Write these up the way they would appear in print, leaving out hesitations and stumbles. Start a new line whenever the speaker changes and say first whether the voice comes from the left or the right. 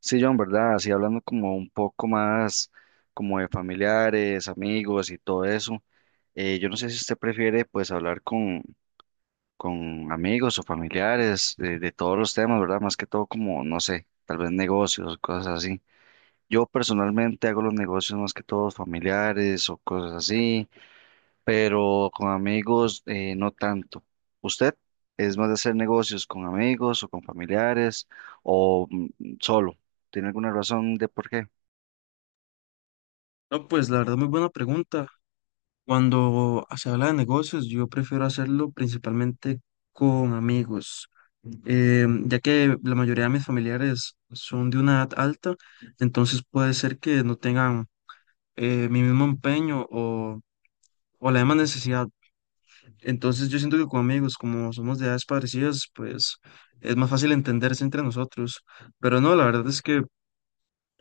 right: Sí, John, ¿verdad? Así hablando como un poco más como de familiares, amigos y todo eso. Yo no sé si usted prefiere pues hablar con amigos o familiares de todos los temas, ¿verdad? Más que todo como, no sé, tal vez negocios, cosas así. Yo personalmente hago los negocios más que todos familiares o cosas así, pero con amigos no tanto. ¿Usted es más de hacer negocios con amigos o con familiares o solo? ¿Tiene alguna razón de por qué?
left: No, pues la verdad, muy buena pregunta. Cuando se habla de negocios, yo prefiero hacerlo principalmente con amigos, ya que la mayoría de mis familiares son de una edad alta, entonces puede ser que no tengan mi mismo empeño o la misma necesidad. Entonces yo siento que con amigos, como somos de edades parecidas, pues es más fácil entenderse entre nosotros. Pero no, la verdad es que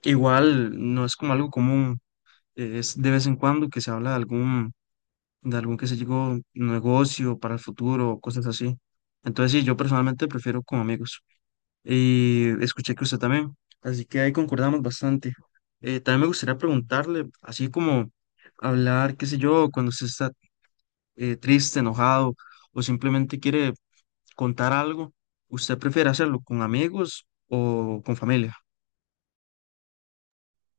left: igual no es como algo común, es de vez en cuando que se habla de algún, que se llegó negocio para el futuro, cosas así. Entonces, sí, yo personalmente prefiero con amigos. Y escuché que usted también, así que ahí concordamos bastante. También me gustaría preguntarle, así como hablar, qué sé yo, cuando usted está triste, enojado o simplemente quiere contar algo, ¿usted prefiere hacerlo con amigos o con familia?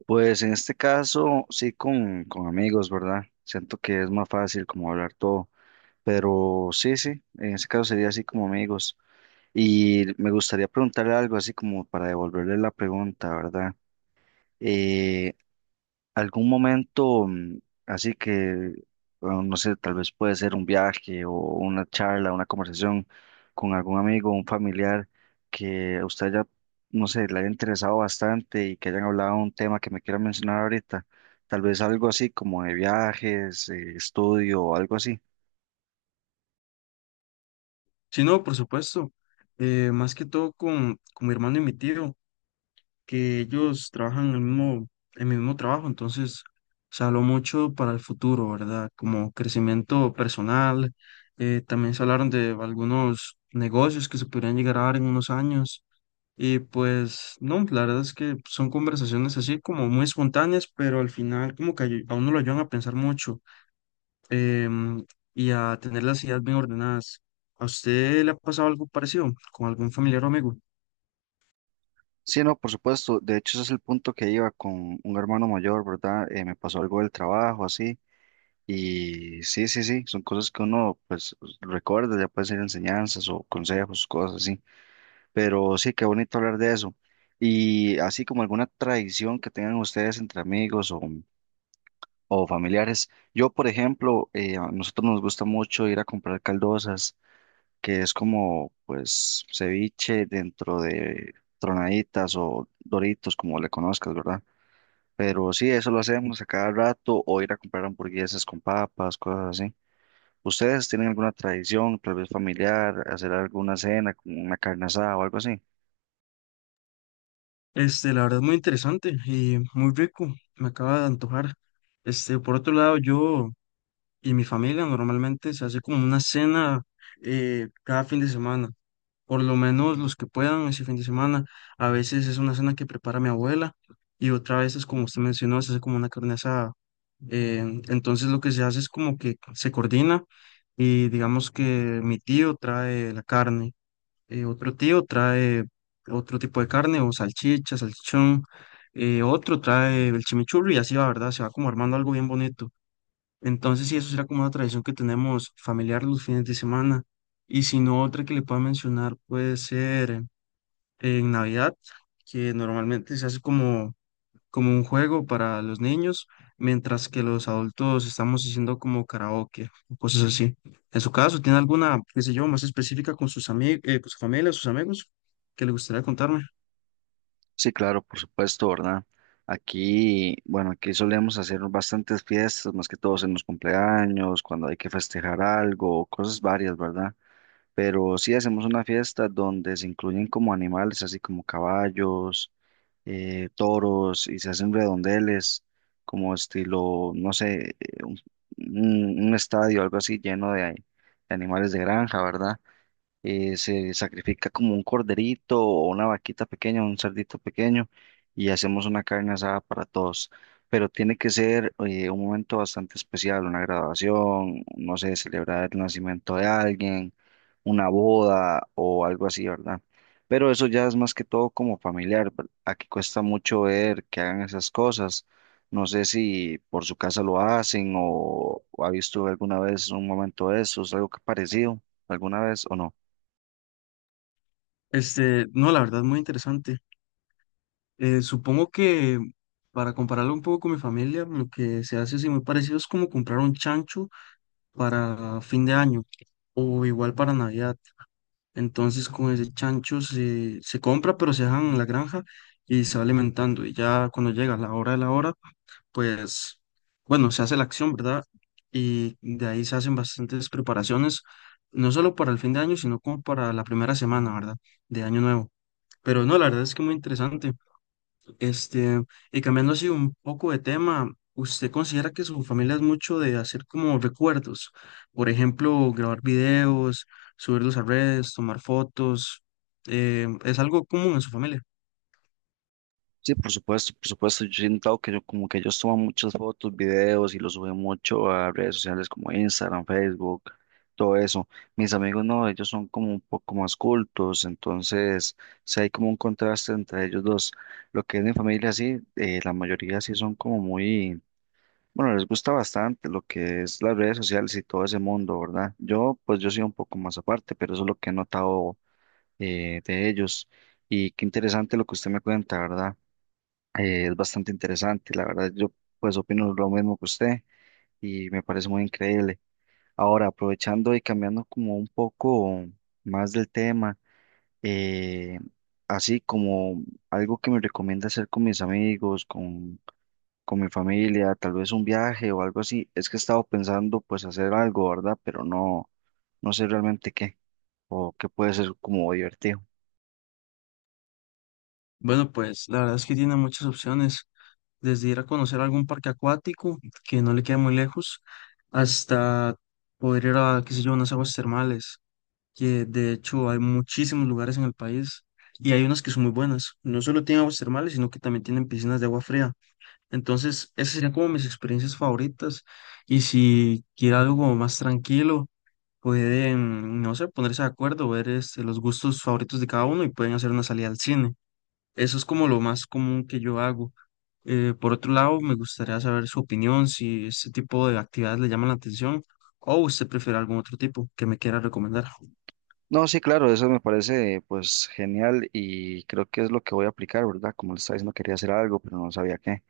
right: Pues en este caso sí con amigos, ¿verdad? Siento que es más fácil como hablar todo, pero sí, sí, en este caso sería así como amigos. Y me gustaría preguntarle algo así como para devolverle la pregunta, ¿verdad? Eh, Algún momento, así que, bueno, no sé, tal vez puede ser un viaje o una charla, una conversación con algún amigo, un familiar que a usted ya, no sé, le haya interesado bastante y que hayan hablado de un tema que me quiera mencionar ahorita, tal vez algo así como de viajes, estudio o algo así.
left: Si no, por supuesto, más que todo con mi hermano y mi tío, que ellos trabajan en el mismo, en mi mismo trabajo, entonces se habló mucho para el futuro, ¿verdad? Como crecimiento personal, también se hablaron de algunos negocios que se podrían llegar a dar en unos años. Y pues no, la verdad es que son conversaciones así como muy espontáneas, pero al final como que a uno lo ayudan a pensar mucho, em, y a tener las ideas bien ordenadas. ¿A usted le ha pasado algo parecido con algún familiar o amigo?
right: Sí, no, por supuesto, de hecho ese es el punto que iba con un hermano mayor, ¿verdad? Me pasó algo del trabajo, así. Y sí, sí, sí, son cosas que uno pues recuerda, ya puede ser enseñanzas o consejos, cosas así. Pero sí, qué bonito hablar de eso. Y así como alguna tradición que tengan ustedes entre amigos o familiares. Yo, por ejemplo, a nosotros nos gusta mucho ir a comprar caldosas, que es como pues ceviche dentro de tronaditas o doritos, como le conozcas, ¿verdad? Pero sí, eso lo hacemos a cada rato, o ir a comprar hamburguesas con papas, cosas así. ¿Ustedes tienen alguna tradición, tal vez familiar, hacer alguna cena, como una carne asada o algo así?
left: Este, la verdad, es muy interesante y muy rico, me acaba de antojar. Este, por otro lado, yo y mi familia normalmente se hace como una cena cada fin de semana, por lo menos los que puedan ese fin de semana. A veces es una cena que prepara mi abuela y otra vez es como usted mencionó, se hace como una carne asada. Eh, entonces lo que se hace es como que se coordina y digamos que mi tío trae la carne, otro tío trae otro tipo de carne o salchicha, salchichón, otro trae el chimichurri y así va, ¿verdad? Se va como armando algo bien bonito. Entonces, sí, eso será como una tradición que tenemos familiar los fines de semana. Y si no, otra que le pueda mencionar puede ser en Navidad, que normalmente se hace como un juego para los niños, mientras que los adultos estamos haciendo como karaoke, o cosas así. En su caso, ¿tiene alguna, qué sé yo, más específica con sus amigos, con su familia, sus amigos, que le gustaría contarme?
right: Sí, claro, por supuesto, ¿verdad? Aquí, bueno, aquí solemos hacer bastantes fiestas, más que todos en los cumpleaños, cuando hay que festejar algo, cosas varias, ¿verdad? Pero sí hacemos una fiesta donde se incluyen como animales, así como caballos, toros, y se hacen redondeles, como estilo, no sé, eh, un estadio, algo así lleno de animales de granja, ¿verdad? Se sacrifica como un corderito o una vaquita pequeña, un cerdito pequeño, y hacemos una carne asada para todos. Pero tiene que ser un momento bastante especial, una graduación, no sé, celebrar el nacimiento de alguien, una boda o algo así, ¿verdad? Pero eso ya es más que todo como familiar. Aquí cuesta mucho ver que hagan esas cosas. No sé si por su casa lo hacen o ha visto alguna vez un momento de esos, algo que parecido alguna vez o no.
left: Este, no, la verdad, muy interesante. Supongo que para compararlo un poco con mi familia, lo que se hace así muy parecido es como comprar un chancho para fin de año o igual para Navidad. Entonces con ese chancho se compra, pero se dejan en la granja y se va alimentando. Y ya cuando llega la hora de la hora, pues bueno, se hace la acción, ¿verdad? Y de ahí se hacen bastantes preparaciones, no solo para el fin de año, sino como para la primera semana, ¿verdad? De año nuevo. Pero no, la verdad es que muy interesante. Este, y cambiando así un poco de tema, ¿usted considera que su familia es mucho de hacer como recuerdos? Por ejemplo, grabar videos, subirlos a redes, tomar fotos. ¿ ¿Es algo común en su familia?
right: Sí, por supuesto, por supuesto. Yo siento que yo, como que ellos toman muchas fotos, videos y los suben mucho a redes sociales como Instagram, Facebook, todo eso. Mis amigos no, ellos son como un poco más cultos, entonces sí hay como un contraste entre ellos dos. Lo que es mi familia, sí, la mayoría sí son como muy, bueno, les gusta bastante lo que es las redes sociales y todo ese mundo, ¿verdad? Yo, pues yo soy un poco más aparte, pero eso es lo que he notado de ellos. Y qué interesante lo que usted me cuenta, ¿verdad? Es bastante interesante, la verdad yo pues opino lo mismo que usted y me parece muy increíble. Ahora, aprovechando y cambiando como un poco más del tema, eh, así como algo que me recomienda hacer con mis amigos, con mi familia, tal vez un viaje o algo así, es que he estado pensando pues hacer algo, ¿verdad? Pero no, no sé realmente qué o qué puede ser como divertido.
left: Bueno, pues la verdad es que tiene muchas opciones, desde ir a conocer algún parque acuático que no le queda muy lejos, hasta poder ir a, qué sé yo, unas aguas termales, que de hecho hay muchísimos lugares en el país y hay unas que son muy buenas. No solo tienen aguas termales, sino que también tienen piscinas de agua fría. Entonces, esas serían como mis experiencias favoritas. Y si quiere algo como más tranquilo, pueden, no sé, ponerse de acuerdo, ver este, los gustos favoritos de cada uno y pueden hacer una salida al cine. Eso es como lo más común que yo hago. Por otro lado, me gustaría saber su opinión, si este tipo de actividades le llaman la atención o usted prefiere algún otro tipo que me quiera recomendar.
right: No, sí, claro, eso me parece pues genial y creo que es lo que voy a aplicar, ¿verdad? Como le estaba diciendo, quería hacer algo, pero no sabía qué.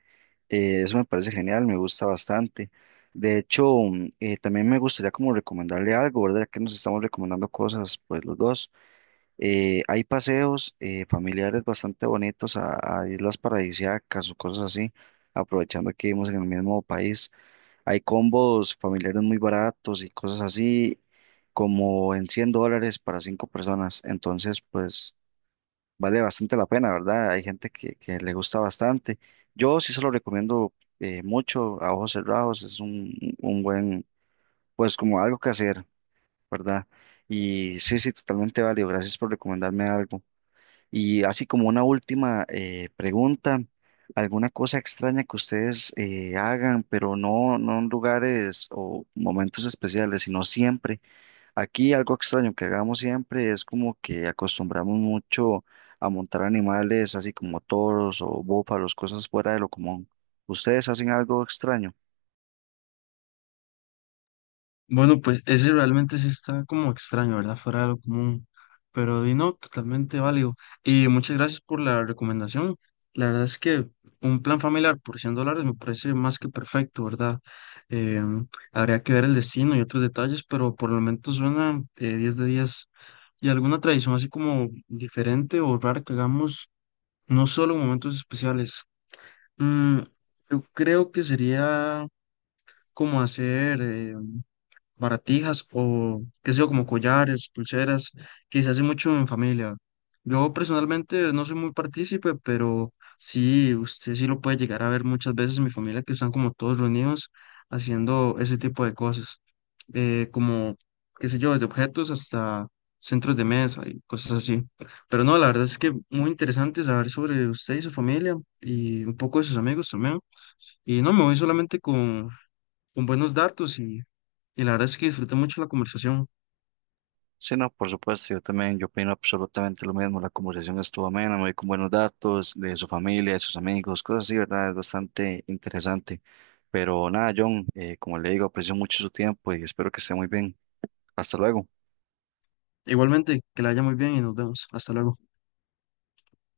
right: Eso me parece genial, me gusta bastante. De hecho, también me gustaría como recomendarle algo, ¿verdad? Ya que nos estamos recomendando cosas, pues los dos. Hay paseos familiares bastante bonitos a islas paradisíacas o cosas así, aprovechando que vivimos en el mismo país. Hay combos familiares muy baratos y cosas así, como en $100 para cinco personas. Entonces, pues vale bastante la pena, ¿verdad? Hay gente que le gusta bastante. Yo sí se lo recomiendo mucho a ojos cerrados. Es un buen, pues como algo que hacer, ¿verdad? Y sí, sí, totalmente válido. Gracias por recomendarme algo. Y así como una última pregunta, ¿alguna cosa extraña que ustedes hagan, pero no, no en lugares o momentos especiales, sino siempre? Aquí algo extraño que hagamos siempre es como que acostumbramos mucho a montar animales, así como toros o búfalos, cosas fuera de lo común. ¿Ustedes hacen algo extraño?
left: Bueno, pues ese realmente sí está como extraño, ¿verdad? Fuera de lo común. Pero di no, totalmente válido. Y muchas gracias por la recomendación. La verdad es que un plan familiar por $100 me parece más que perfecto, ¿verdad? Em, Habría que ver el destino y otros detalles, pero por el momento suena 10 de 10. ¿Y alguna tradición así como diferente o rara que hagamos no solo en momentos especiales? Mm, yo creo que sería como hacer... baratijas o qué sé yo, como collares, pulseras, que se hace mucho en familia. Yo personalmente no soy muy partícipe, pero sí, usted sí lo puede llegar a ver muchas veces en mi familia que están como todos reunidos haciendo ese tipo de cosas, eh, como, qué sé yo, desde objetos hasta centros de mesa y cosas así. Pero no, la verdad es que muy interesante saber sobre usted y su familia y un poco de sus amigos también. Y no, me voy solamente con buenos datos y la verdad es que disfruté mucho la conversación.
right: Sí, no, por supuesto, yo también, yo opino absolutamente lo mismo, la conversación estuvo amena, me voy con buenos datos de su familia, de sus amigos, cosas así, ¿verdad? Es bastante interesante. Pero nada, John, como le digo, aprecio mucho su tiempo y espero que esté muy bien. Hasta luego.
left: Igualmente, que la haya muy bien y nos vemos. Hasta luego.